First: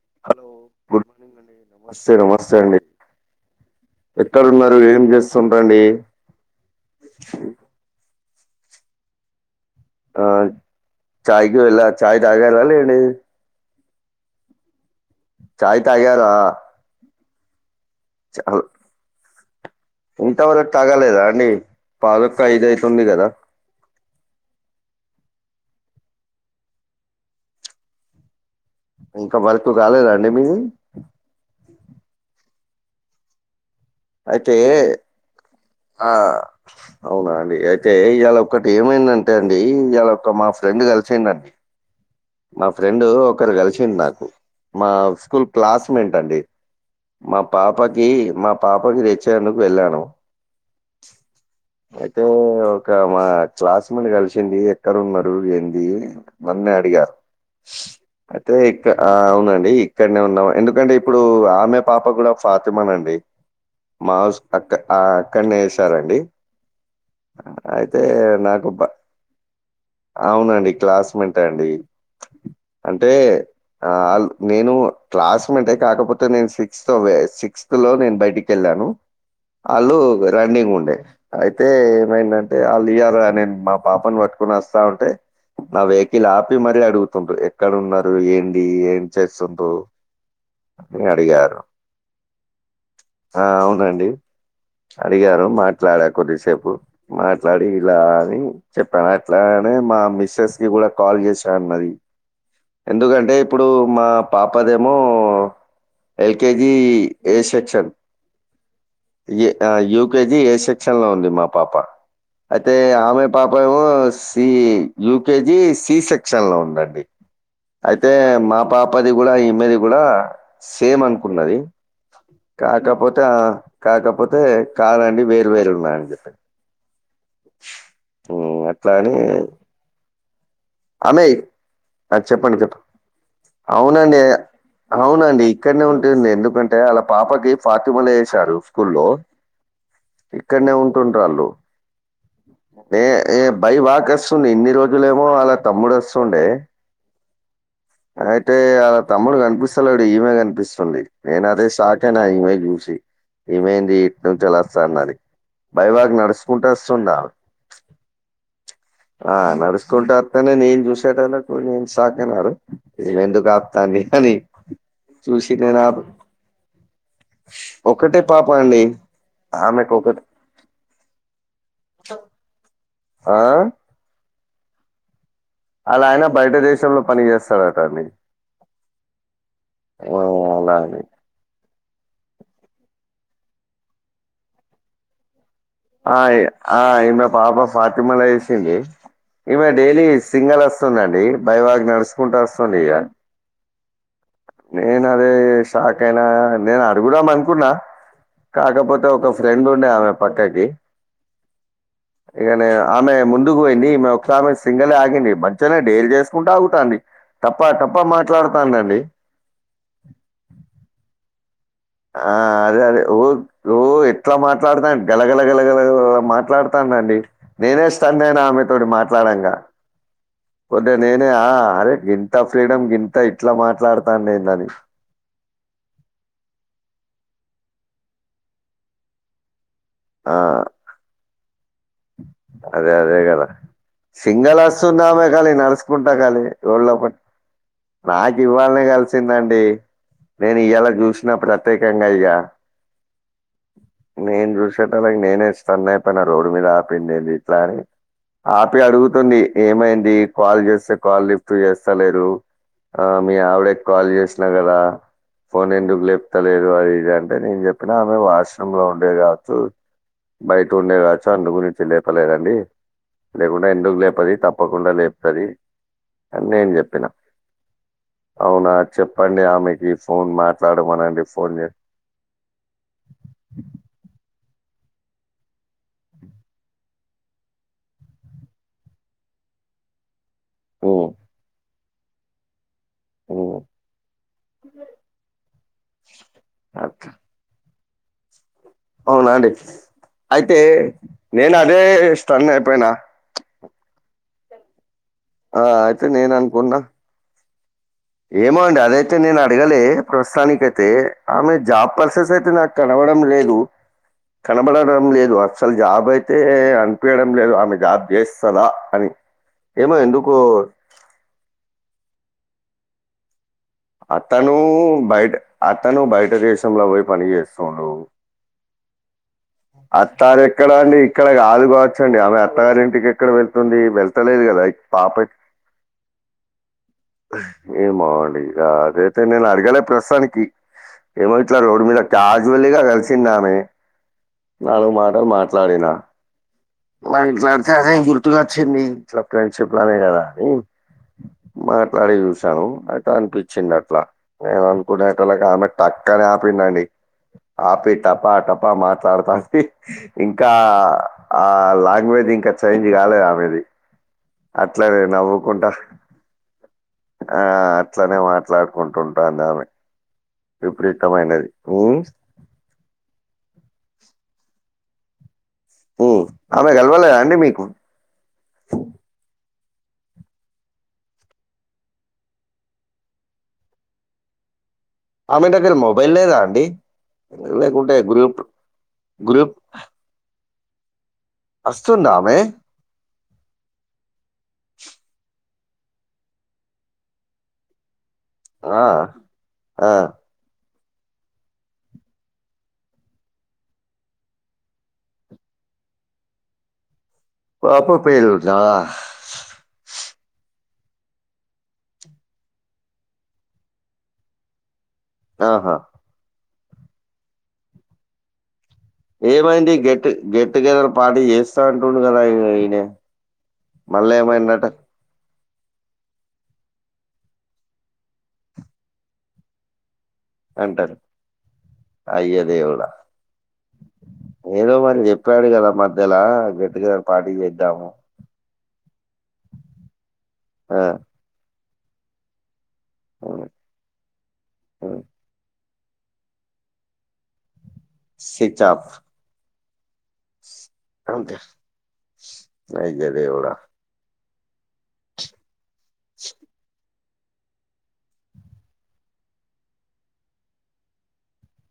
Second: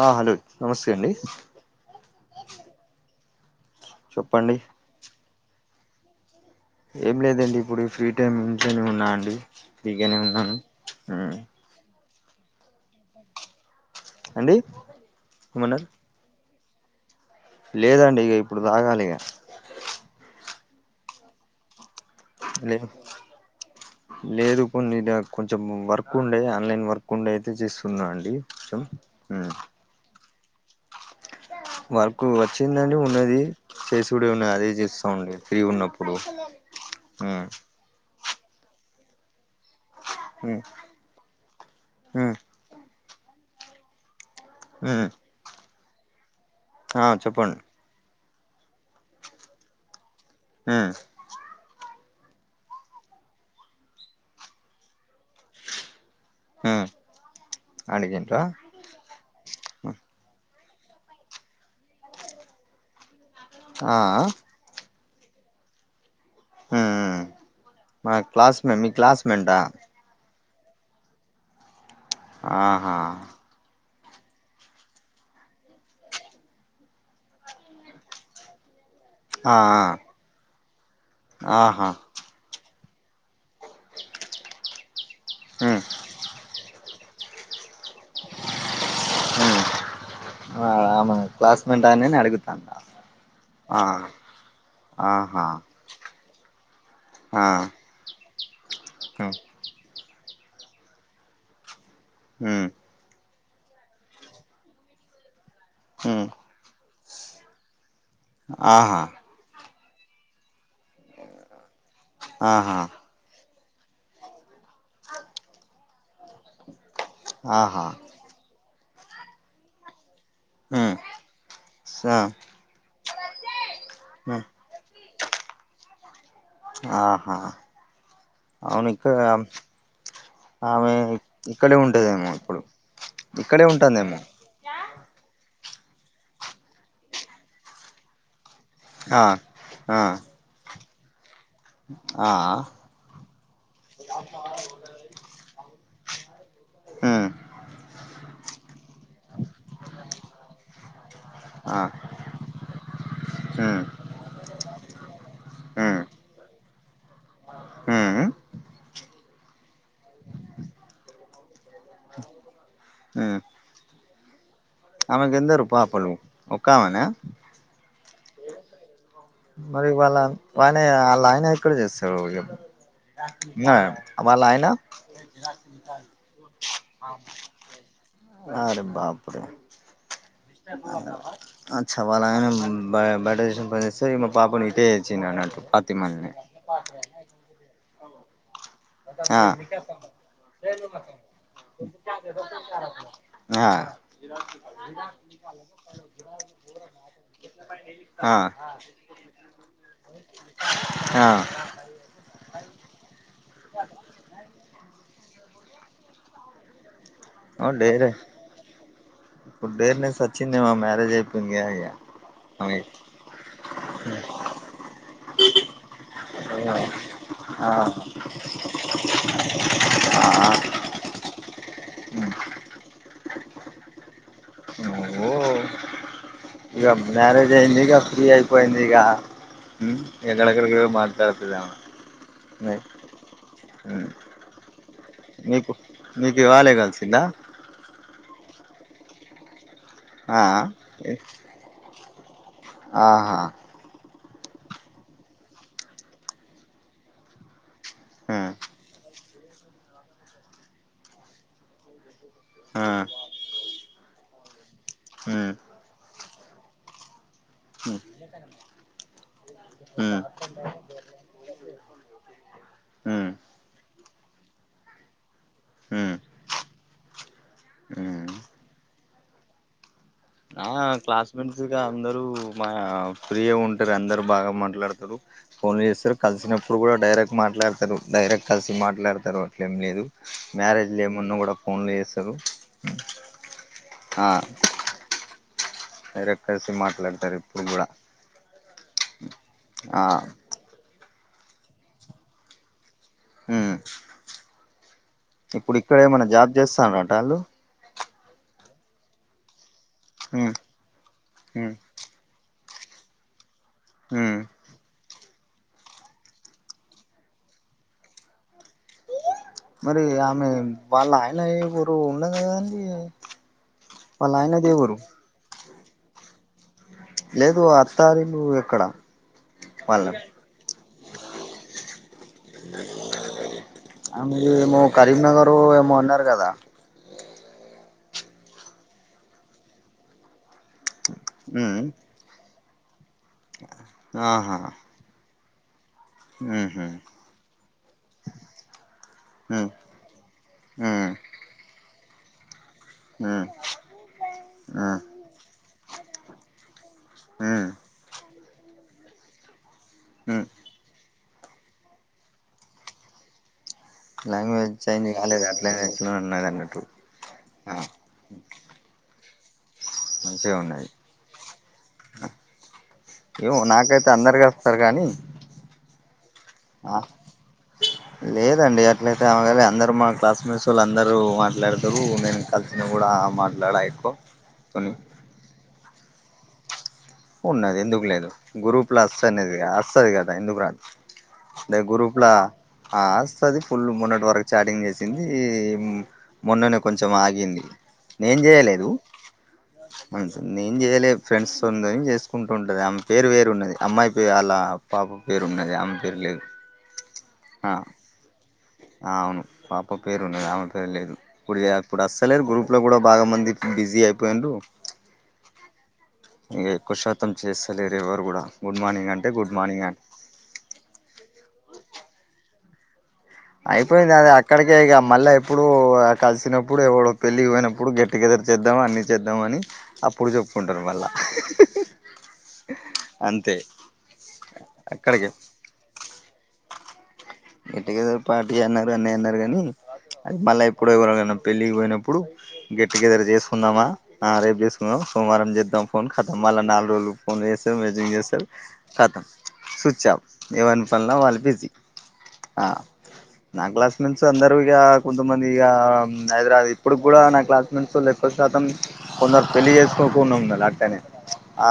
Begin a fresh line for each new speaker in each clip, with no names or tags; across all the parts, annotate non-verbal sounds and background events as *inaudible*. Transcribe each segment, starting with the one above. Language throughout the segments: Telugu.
ఆ
హలో
నమస్తే
గుడ్
అండి
మార్నింగ్ నమస్తే నమస్తే అండి
చెప్పండి
ఎక్కడున్నారు ఏం చేస్తుండ్రండి
ఏం లేదండి ఇప్పుడు ఫ్రీ టైమ్ ఇంట్లోనే ఉన్నా అండి ఫ్రీగానే
ఆ
ఉన్నాను ఆ
చాయ్కి వెళ్ళ చాయ్ తాగారా లేండి
అండి
చాయ్
ఏమన్నారు
తాగారా
లేదండి ఇగ ఇప్పుడు తాగాలిగ
ఇంతవరక్ తాగలేదా అండి పాలు
లేద్ లేదు కొన్ని డా కొంచెం వర్క్ ఉండే ఆన్లైన్ వర్క్ ఉండే అయితే చేస్తున్నా అండి కొంచెం
ఇంకా వర్క్కు కాలేదా అండి మీది
వర్కు వచ్చిందండి ఉన్నది చేసుడే ఉన్నదది
అయితే
అదే చేస్తూ ఉండే ఫ్రీగున్నప్పుడు ఊ
తే ఇయాలొకటి ఏమైందంటే అండి ఇయాలొక మా ఫ్రెండ్ కలిసిండండి
హు
మా ఫ్రెండు ఒకరు కలిసింద్ నాకు మా
ఉమ్
స్కూల్ క్లాస్ మేంట్ అండి
ఆ
మా
చెప్పండి
పాపకి మా పాపకిచ్చేందుకు వెళ్ళాను
హు
అయితే ఓ ఒక మా క్లాస్మేట్ కలిసింది ఎక్కడ ఉన్నారు ఏంది మొన్నే
ఉమ్
అడిగా
అడిగిండ్రా
ఇక్ ఆ అవునండి ఇక్కడ్ నే ఉన్నాం ఎందుకంటే ఇప్పుడు ఆమె పాప కూడా ఒక్ ఫాతిమానే అండి
ఆ ఆ
మా హౌస్ అక్క ఆ అక్కడ్ నే ఏసారండి
ఉమ్
అయితే
మా క్లాస్మే మీ
నాకుక
క్లాస్మెంటా
అవునండి క్లాస్మేట్ అండి
ఆహా
అంటే ఆ ఆళ్లు నేను క్లాస్మేట్ కాకపోతే నేను సిక్స్త్ వే సిక్స్త్ లో నేను బయటికి కేళ్ళాను
ఆ
అల్లు రన్నింగ్ ఉండే
ఆ
అయితే
ఆహా
ఏమైంద టే వాళ్ళ ఇయాల నేను మా పాపని పట్టుకునీ వస్తా ఉంటే
ఉమ్
నా వెహికల్ ఆపి మరీ అడుగు టరు ఎక్కడ ఉన్నారు ఏంది ఏం
ఉమ్
చేస్తుండ్రు
ఆ
అని
అమే
అడిగారు.
క్లాస్మేట్ ఆయనని అడుగుతాందా
ఆ! అవునండి. అడిగారు మాట్లాడ కొద్దిసేపు
ఆ
మాట్లాడి ఇలా అని చెప్పాను
ఉమ్
అట్లానే మా మిస్సెస్ కి కూడా కాల్ చేశా అన్నది
ఉ
ఎందుకంటే ఇప్పుడు మా పాపదేమో
ఉమ్
ఎల్ కేజీ ఏ సెక్షన్
ఆహా
యూకేజీ ఏ సెక్షన్ లో ఉంది మా పాప అయితే
ఆహా
ఆమె పాప ఏమో సి యూకేజి సి సెక్షన్ లో ఉంది అండి
ఆహా
అయితే మా పాపది కూడా ఈమెది కూడా
ఉమ్
సేమ్ అనుకున్నది
స
కాకపోతే ఆ కాకపోతే
ఉమ్
కాదండి వేరు వేరు ఉన్నాయి అని చెప్పాను
ఆహా
హ్మ్. అట్లా
అవునుకు
అని ఆమె ఆ
ఉంటదేమో
చెప్పండి
ఇప్పుడు
చెప్పు
ఇక్కడే ఉంటుందేమో
అవునండి అవునండి ఇక్కడనే ఉంటుండే ఎందుకంటే వాలా పాపకి ఫాతిమాలో వేశారు స్కూల్లో
ఆ
ఇక్కడనే ఉంటుండ్రు ఆళ్ళు
ఆ ఆ
ఏ ఏ బై వాక్ వస్తుండే ఇన్ని రోజులు ఏమో వాళ్ళ తమ్ముడు వస్తుండే
ఉమ్
అయితే వాళ్ల తమ్ముడు కనిపిస్తలేడు ఈమె కనిపిస్తుంది నేనైతే
ఆ
షాక్ అయిన ఈమెని చూసి ఈమె
ఉమ్
ఏంది ఇటికేలి వస్తాందని బై వాక్ నడుచుకుంటే వస్తుంది ఆమె
మ్
ఆ నడుచకుంటనే నేను చూసేటళ్లకు నేను షాక్ అయిన ఆరోజు ఈమె ఎందుకు దాన్ని ఇస్త నీక్
అమెకు ఎందరు పాపలు ఒక్కమెన
ఒక్కటే పాప అండి
మరి
ఆమెకు
వాళ్ల
ఒకటి
వాళ్ళ ఆయన ఎక్కడ చేస్తారు చెప్పు
ఆ?
ఉన్నాడా వాళ్ళ ఆయన
ఆళ్ళాయన బయట దేశంలో పని చేస్తాడట అండి.
అరే బపురే
ఆ! అలా అని.
అచ్చ వాళ్ళాయన బ బయట దేశం పోయి వస్తే మా పాపను ఇటే దేచ్చిండు అన్నట్టు
ఆ
ఫాతిమల్ని
ఆ ఇన్న పాప ఫాతిమల వేసింది
ఆ
ఇమె డైలీ సింగల్ వస్తుందండి బైవాగ్ నడుచుకుంటూ వస్తుంది ఇక అదే షాక్ అయినా నేను అడుగుదాం అనుకున్నా
ఆ
కాకపోతే ఒక ఫ్రెండ్ ఉండే ఆమె పక్కకి
ఆ
ఇగనే ఆమె ముందుకు పోయిందిఈమె ఒకామె ఆమె సింగల్ ఆగంది బట్ ఉత్తగానే డేర్ చేసుకుంటూ ఆగుతాంది తప్ప తప్ప మాట్లాడుతానండి
డేర్ నెస్ వచ్చిందే మా మ్యేజ్ అయిపోయింది ఇగ
ఆ అదే అదే ఊ ఊ ఎట్లా మాట్లాడుతాంది గలగల గలగల
ఇగ
మాట్లాడుతాండండి
ఆ
నేనే స్టన్ అయినా ఆమెతోడు మాట్లాడంగా
ఆ
కొద్దిగ నేనే ఆ అరే గింత ఫ్రీడమ్ గింత ఇట్ల మాట్లాడతాండేందని
నువ్ ఇగ మ్యారేజ్ అయింది ఇగ ఫ్రీ అయిపోయింది ఇగ మ్ ఎక్కడెక్కడికో మాట్లాడతాది ఏమన్న అంటే
అదే అదే గదా
మ్
సింగల్ వస్తున్నామే గానీ నడుచుకుంటా
నీకు
గాని
ఇవాళే
లోలోపని
కలిసిందా
నాకు ఇవ్వాల్ నే కలిసిందండి.
ఆ
నేను ఇయ్యాల చూసిన ప్రత్యేకంగా ఇక
ఆహా
నేను చూసేటోళ్ళకి నేనే స్టన్ అయిపోయిన రోడ్డు మీద ఆపింది ఏంది ఇట్లా అని ఆపి అడుగుతుంది. ఏమైంది? కాల్ చేస్తే కాల్ లిఫ్ట్ చేస్తలేరు? ఆ మీ ఆవిడ కి కాల్ చేసిన కదా!
మ్
ఫోన్ ఎందుకు లేపుత లేదు అది ఇది అని అంటే నేను చెప్పినా. ఆమె వాష్ రూమ్ లో ఉండే కావచ్చు,
ఉమ్
బయట ఉండే కాచ్ చ అందుగురించి లేపలేదండి. లేకుండే, ఎందుకు లేపది తప్పకుండా లేపుతది. అని నేను చెప్పిన.
మ్
అవునా చెప్పండి ఆమెకి. ఫోన్
ఆ
మాట్లాడమనండి. ఫోన్
క్లాస్మేట్స్
చే
గా అందరూ మా ఫ్రీగా ఉంటారు. అందరు బాగ మాట్లాడతారు. ఫోన్ చేస్తారు కలిసినప్పుడు కూడా డైరెక్ట్ మాట్లాడతారు డైరెక్ట్ కలిసి మాట్లాడతారు అట్లేం లేదు. మ్యారేజ్ లు
"ఉమ్,
ఏమున్నా కూడ ఫోన్లు చేస్తారు.
ఉమ్,
ఆ వేరే కలిసి
అట్లా.
మాట్లాడతారు ఇప్పుడు కూడ.
అవునా అండి
ఆ
అయితే నేను అదే స్టన్ అయిపోయిన.
మ్
ఆ
ఇప్పుడు ఇక్కడ
అయితే
ఏమైన్నా
నేను
జాబ్
అనుకున్నా
చేస్తాన్రట వాళ్ళు?
ఏమో అండి అదైతే నేను అడగలే
ఉమ్
ప్రస్తుతానికి అయితే. ఆమె
ఉమ్
జాబ్ పర్సస్ అయితే నాకు తడవడం లేదు.
మ్
కనబడడం లేదు. అస్సలు జాబ్ అయితే అనిపీయడం లేదు ఆమె జాబ్ చేస్తదా, అని ఏమో
మరి
ఎందుకో
ఆమె వాళ్ళ ఆయన ఎవరో ఉన్నది కదండి వాళ్ళ
అతను
ఆయనది ఏ ఊరు
బయట అతను బయట దేశంల వైపు
లేదు అత్తారిల్లు ఎక్కడ? వాళ్ళ
అత్తారు ఎక్కడ అండి ఇక్కడ కాదు కావచ్చండి. ఆమె అత్తగారి ఇంటికి ఎక్కడ వెళ్తుంది? వెళ్తలేదు కదా! పాప
కరీంనగరు ఏమో అన్నారు కదా!
ఏమో అండీ ఇగ. అదైతే నేను అడగలే ప్రస్తుతానికి ఏమో ఇట్లా
ఉమ్
రోడ్ మీద క్యాసువల్ గా కలిసింది ఆమె.
ఆహా
నాలుగు మాటలు మాట్లాడినా.
ఉహు
వానికి సర్సెసాయ్ గుర్తుక వచ్చింది, ఇట్లా ఫ్రెండ్షిప్ లానే కదా అని,
మ్
అట్లాడే చూసాను. అయితే
ఉమ్
అనిపించింది అట్లా. నేను
ఉమ్
అనుకునే పట్టలకే ఆమె టక్కనే ఆపిందండి.
ఉమ్
ఆపి టపా టపా మాట్లాడతాంది.
ఉమ్
ఇంకా ఆ లాంగ్వేజ్ ఇంకా, చేంజ్ కాలేదు ఆమెది.
లాంగ్వేజ్
అట్లనే
చైంజ్ కాలేదు.
నవ్వుకుంటా
అట్లానే ఎట్లనో ఉన్నది అన్నట్టు.
ఆ అట్లనే మాట్లాడుకుంటుంటాంది ఆమె.
మంచిగా ఉన్నది.
విపరీతమైనది ఉమ్.
ఏమో నాకైతే అందరూ కలుస్తారు కానీ
ఉ ఆమె
ఆ
కలవలేదా అండి మీకు
లేదండి అట్లయితే ఆమె కాదు మా క్లాస్మేట్స్ వాళ్ళ అందరూ మాట్లాడతారు నేను కలిసి నువ్వు కూడా మాట్లాడు ఆయపో కొన్ని
ఆమె దగ్గర మొబైల్ లేదా అండి
ఉన్నది
లేకుంటే
ఎందుకు లేదు
గ్రూప్
గ్రూప్ లో
గ్రూప్
వస్తునేది వస్తుది కదా ఎందుకు రాదు
వస్తుందా
గ్రూప్
ఆమె?
వస్తది ఆ ఫుల్ మొన్నటి వరకు చాటింగ్ చేసింది మొన్ననే కొంచెం ఆగింది నేను
ఆ!
చేయలేదు
ఆ!
అవు సార్ నేను చెయలే ఫ్రెండ్స్ తోనీ డ్రైవింగ్ చేసుకుంటూ ఉంటది ఆమె పేరు వేరు ఉన్నది అమ్మాయి పేరు అళ పాప పేరు ఉన్నది ఆమె పేరు లేదు ఆ
పాప పేరు ఉన్నదా
అవును పాప పేరు ఉన్నది ఆమె పేరు లేదు ఇప్పుడు ఇప్పుడు అస్సలేరు గ్రూప్ లో కూడా బాగా మంది బిజీ అయిపోయిరు
ఆహా
ఇగా ఎక్కువ శాతం చేస్తలేరు ఎవరు కూడా గుడ్ మార్నింగ్ అంటే గుడ్
ఏమంది
మార్నింగ్ అని
గెట్ గెట్ టుగెదర్ పాటీ చేస్తా అంటుడు కదా ఈయన
అయిపోయింది అది అక్కడిక ఇక మళ్ళీ ఎప్పుడు కలిసినప్పుడు ఎవడో పెళ్ళి పోయినప్పుడు గెట్టుగెదర్ చేద్దాం అన్ని చేద్దాం అని అప్పుడు చెప్పుకుంటారు
అంటారు.
మళ్ళా
అయ్య దేవుడా!
అంతే
ఏదో మరి
అక్కడికే
చెప్పాడు కదా మధ్యలో గెట్ టుగెదర్ పార్టీ
గెట్
చేద్దాము.
టుగెదర్ పార్టీ అన్నారు అన్నయ అన్నారు కానీ అది మళ్ళా
ఆ!
ఎప్పుడరాల పెళ్ళికి పోయినప్పుడు గెట్ టుగెదర్
హ్మ్.
చేసుకుందామా రేపు
హ్మ్.
చేసుకుందాం సోమవారం చేద్దాం ఫోన్ కతాం మళ్ళా నాలుగు రోజులు ఫోన్ చేస్తారు మెసేజ్ చేస్తారు
స్విచ్ ఆఫ్
కతాం స్విచ్ ఆఫ్ ఎవని పనుల
అంతే.
వాళ్ళు బిజీ ఆ
అయ్య దేవుడా!
నా క్లాస్ మెట్స్ అందరూ ఇగ కొంతమంది ఈ హైదరాబాద్ ఇ ఇప్పుడు కూడా నా క్లాస్మేట్స్ వాళ్ళు ఎక్కువ శాతం కొందరు పెళ్లి చేసుకోకుండా ఉన్నారు అట్లనే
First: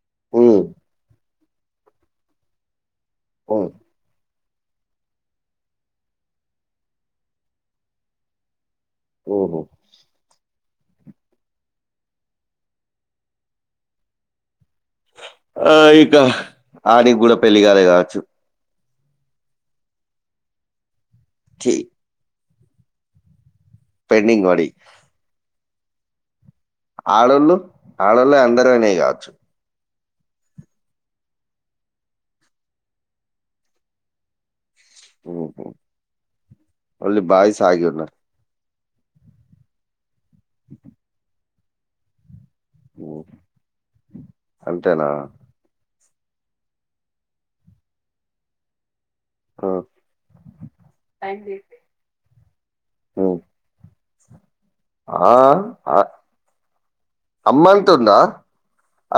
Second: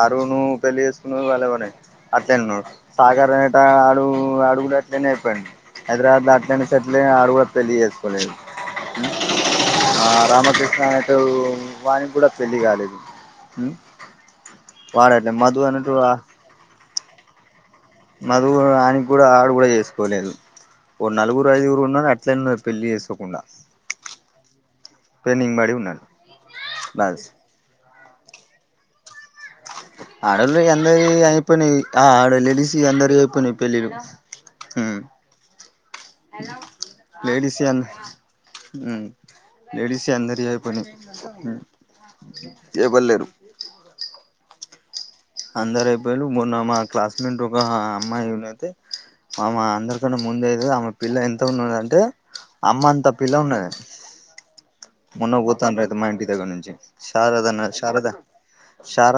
అరుణ్ ను
హ్మ్.
పెళ్ళి చేసుకును వాళ్ళవనేయి అట్లానే ఉన్నాడు సాగర్ అనేట
హ్మ్.
వాడు వాడు కూడా అట్లానే అయిపోయిండు హైదరాబాద్ ద అట్లానే సట్లే ఆడ కూడా పెళ్లి చేసుకోలేదు
ఉహో
ఆ రామకృష్ణ అనేటోడు వాని కూడా పెళ్లి కాలేదు ఉ వాడ అట్నే మం
ఆ ఇక ఆడకి కూడా పెళ్లి కాలే కావచ్చు
నలుగురు ఆని కూడా ఆడు కూడా చేసుకోలేదు ఓ నలుగురు
ఛీ
ఐదుగురు ఉన్నా అట్లా ఉన్నారు పెళ్లి చేసుకోకుండా
పేడింగ్ వడి
ప్రెనింగ్ మరిడి ఉన్నాలు
ఆడళ్ళు ఆడళ్ళు అందరునే కావచ్చు
ఆడోళ్ళు అందరి అయిపోయినాయి ఆ ఆడోళ్ళు లేడీస్ అందరి అయిపోయినాయి పెళ్లిళ్లు హు
ఊహు. ఓన్లీ
లేడీస్
బాయ్స్ ఆగి
అంద
ఉన్నారు
లేెడిస్ అందరి అయిపోయి ఎవరు
ఊ,
లేరు
అంతేనా
అందరు అయిపోయళ మొన్న మా క్లాస్మేట్ ఒక అమ్మాయినైతే మామ
ఊ,
అందరికన్నా ముందైతే ఆమె పిల్ల ఎంత ఉన్న *unintelligible* టే అమ్మన్త
ఊ.
పిల్ల ఉన్నది.
ఆ,
మొన్న బోతాన్నది
ఆ,
మా ఇంటి దగ్గర్నుంచి శారదా
అమ్మ
నా శారదా
అంటుందా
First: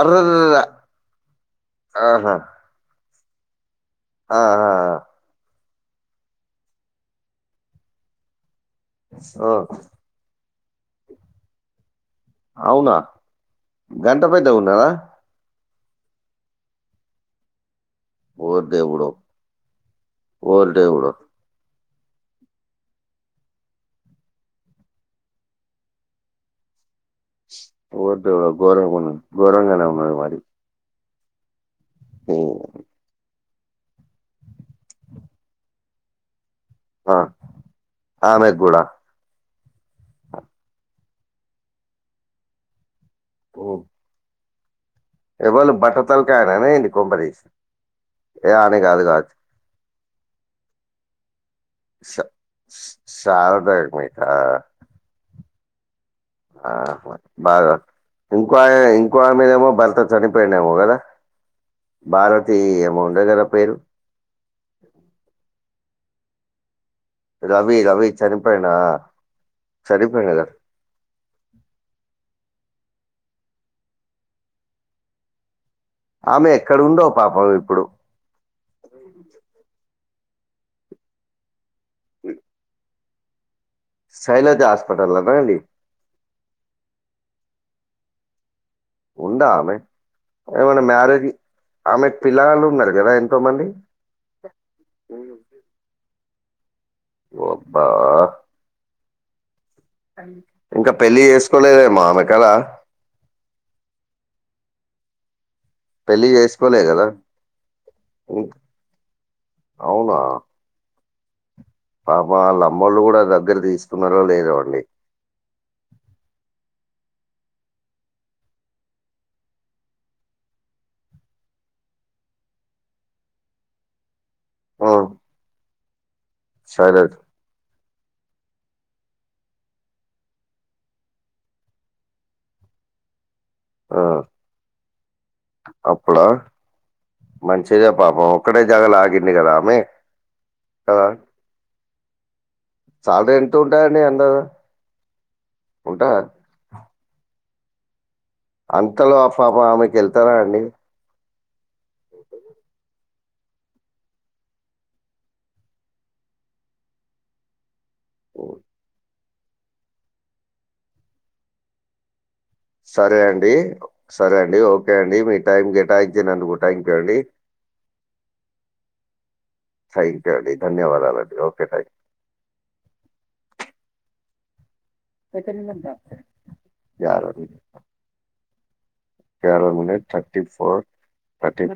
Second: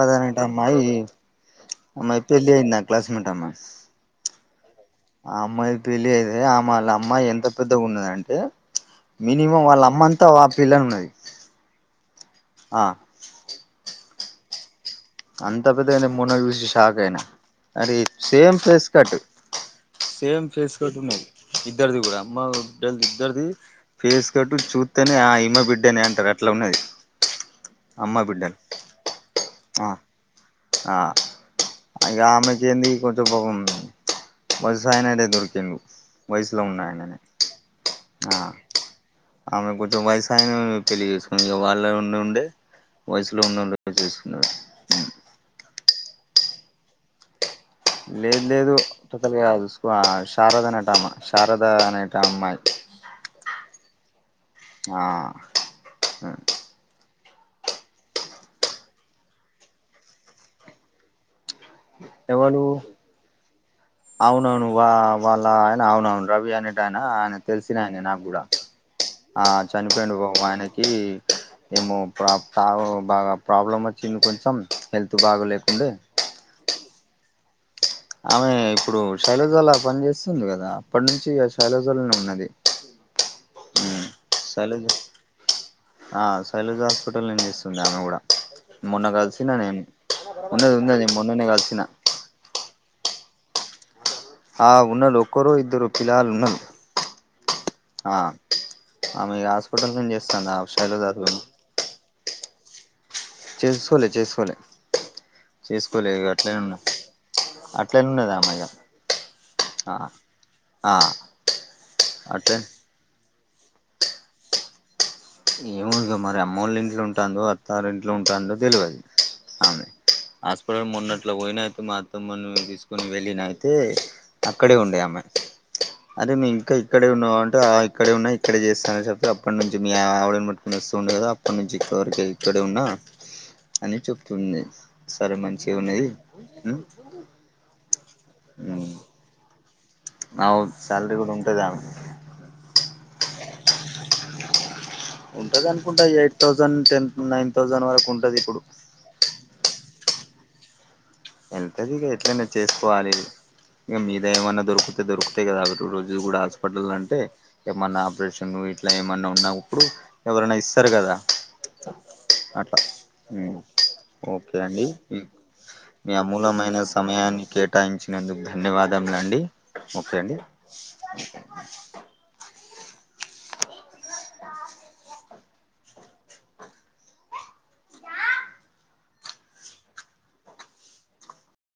అర్రర్ర
అమ్మాయి పెళ్లయింది నా క్లాస్మేట్టామ్మా
ఆ ఆ ఆ
ఆ అమ్మాయి పెళ్లియితే ఆమాళ అమ్మాయి ఎంత పెద్దగున్నదంటే
ఓ,
మినిమం వాళ్ళమ్మంత వ పిల్లనున్నది
అవునా గంత పేద్దగున్నాదా
అంత పెద్దగయినా మొన్న జూసి షాక్ అయినా అరే
ఓ
సేమ్ ఫేస్
దేవుడు
కట్ సేమ్
ఓ
ఫేస్ కట్
దేవుడు
ఉన్నది ఇద్దర్ది కూడా అమ్మ బిడ్డల్దిద్దర్ది ఫేస్ కట్టు చూతేనే య ఇమ్మ బిడ్డనే అంటారు అట్లా ఉన్నది
పోవద్
అమ్మ
దేవుడా
బిడ్డని
గోరంగున్నది గోరంగానే
ఆ
ఉన్నది మరి
ఆ ఇగ
ఊ,
ఆమెకి ఏంది కొన్ చెప్పకముందు వసయన్నేలే దొరికిండు వయసులో ఉన్నాయన
ఆ
ఆ
ఆమెకు కూడా
ఆమె కొంచెం వయసాయనను *unintelligible* పెళ్లి చేసుకుంది ఇగ వాళ్ళ ఉండి ఉండే. వయసులో ఉన్నోళ్లే చేసుకున్నాడు
ఎవళ్లు బట్టతలకాయ్యనేనా కొంపదిస్
లేదు లేదు బట్ట తల్కాయ్ కాదు స్క్వా శారదనేటమ శారద అ
ష శారదా అడ్మిటా
ఆ హు
ఆహ బాగా ఇంకోఆ ఇంకో ఆమె దేమో భర్త చనిపోయిన్డేమో కదా భారతి
ఎవలు
ఏమో ఉండే గదా పేరు
అవునవును వా వాళ్ల ఆయన అవునవును రవి అనే టయన ఆయన
రవి
తెల్సినయినే
రవి
నాక్గూడా,
చనిపోయిన
ఆ చనిపోయిన్డు
చనిపోయిండు కదా
పాపం ఆయనకి. ఏమో ప్రా ప్రాబ్లం బాగా ప్రాబ్లం వచ్చింది కొంచెం హెల్త్ బాగోలేకుండే.
ఆమె ఎక్కడున్దో పాపం ఇప్పుడు
ఆమె ఇప్పుడు శైలజలో పని చేస్సున్ది కదా! అప్పడ్నుంచిఇగ శైలజలోనే ఉన్నది.
శైలజ హాస్పిటల్ల్లోనండి
ఆ సైలజ హాస్పిటల్నేమ్ చేస్తుంది ఆమె కూడా మొన్న
ఉందా
కల్సినా
ఆమె
నేను ఉన్నది ఉన్నది నేన్ మొన్ననే కల్సిన
పిల్ల గాళ్ళున్నారు గదా ఎంతో మంది
ఆ ఉన్నలు ఒక్కరో ఇద్దరో పిల్లగాళ్ళున్నాలు
ఓబ్బా
ఆ ఆమీగా హాస్
ఇంకా పెళ్ళి చేసుకోలేదేమో ఆమె కదా
చేస్కోలే చేస్కోలే చేసుకోలేదు
పెళ్లి చేసుకోలే
గట్లేనున్నది
కదా
అట్లనున్నదామే ఇగ ఆ
అవునా
ఆ
పాపం
అట్లే
ఆళ్ళమ్మ్మోళ్ళు కూడా దగ్గర్కి తీసుకున్నారో లేదోన్డి
ఏమో ఇగ మరి అమ్మోలిన్ట్లోఉంటాందో, అత్తారింట్లో ఉంటాందో తెల్వది ఆమె? హాస్పిటల్ మొన్నట్లా పోయిన *unintelligible* మా అత్తమ్మను తీసుకొని వెళ్ళిన అయితే. అక్కడే ఉండే
హ్మ్
ఆమె, అదే నేనిక్క
సరే
ఇక్కడే ఉన్నావ అంటే ఆ ఇక్కడే ఉన్నాయి. ఇక్కడ చేస్తానని చెప్పతే అప్పటినుంచని *unintelligible* వస్తుండు కదా అప్పటి నుంచి ఇక్కవరకి ఇక్కడే ఉన్నా అని
ఆ
చెప్తుంది సరే మంచిగా ఉన్నది
మంచిగా పాపం ఒక్కటే
ఉమ్.
జాగల ఆగింది కదా ఆమె
ఆ
కదా
శాలరీ కూడా ఉంటది ఆమెకు
సాలరీ ఎంత ఉంటదండి అందాదా
ఉంటది అనుకుంటా eight thousand ten nine thousand వరకు ఉంటది ఇప్పుడు
అంతలో ఆ పాపం ఆమెకి వెళ్తారా అండి
ఎల్తది ఇగ ఎట్లా అయినా చేసుకోవాలని ఇంగా మీద ఏమన్నా దొరుకుతే దొరుకుతాయి కదా ఒకట్టి రోజు కూడా హాస్పిటల్ అంటే ఏమన్నా ఆపరేషన్
ఉమ్,
ఇట్లా ఏమన్నా ఉన్నప్పుడు ఎవరన్నా ఇస్తారు కదా అ
సరే అండి సరే అండి ఓకే అండి మీ టైమ్ కేటాయించినందుకు థ్యాంక్ యూ అండి
థాంక్యూ అండి ధన్యవాదములు అండి
థాంక్యూ అండి ధన్యవాదాలు అండి ఓకే థ్యాక్ యాడ అది గ్యార మినిట్ థర్టీ ఫోర్ థర్టీ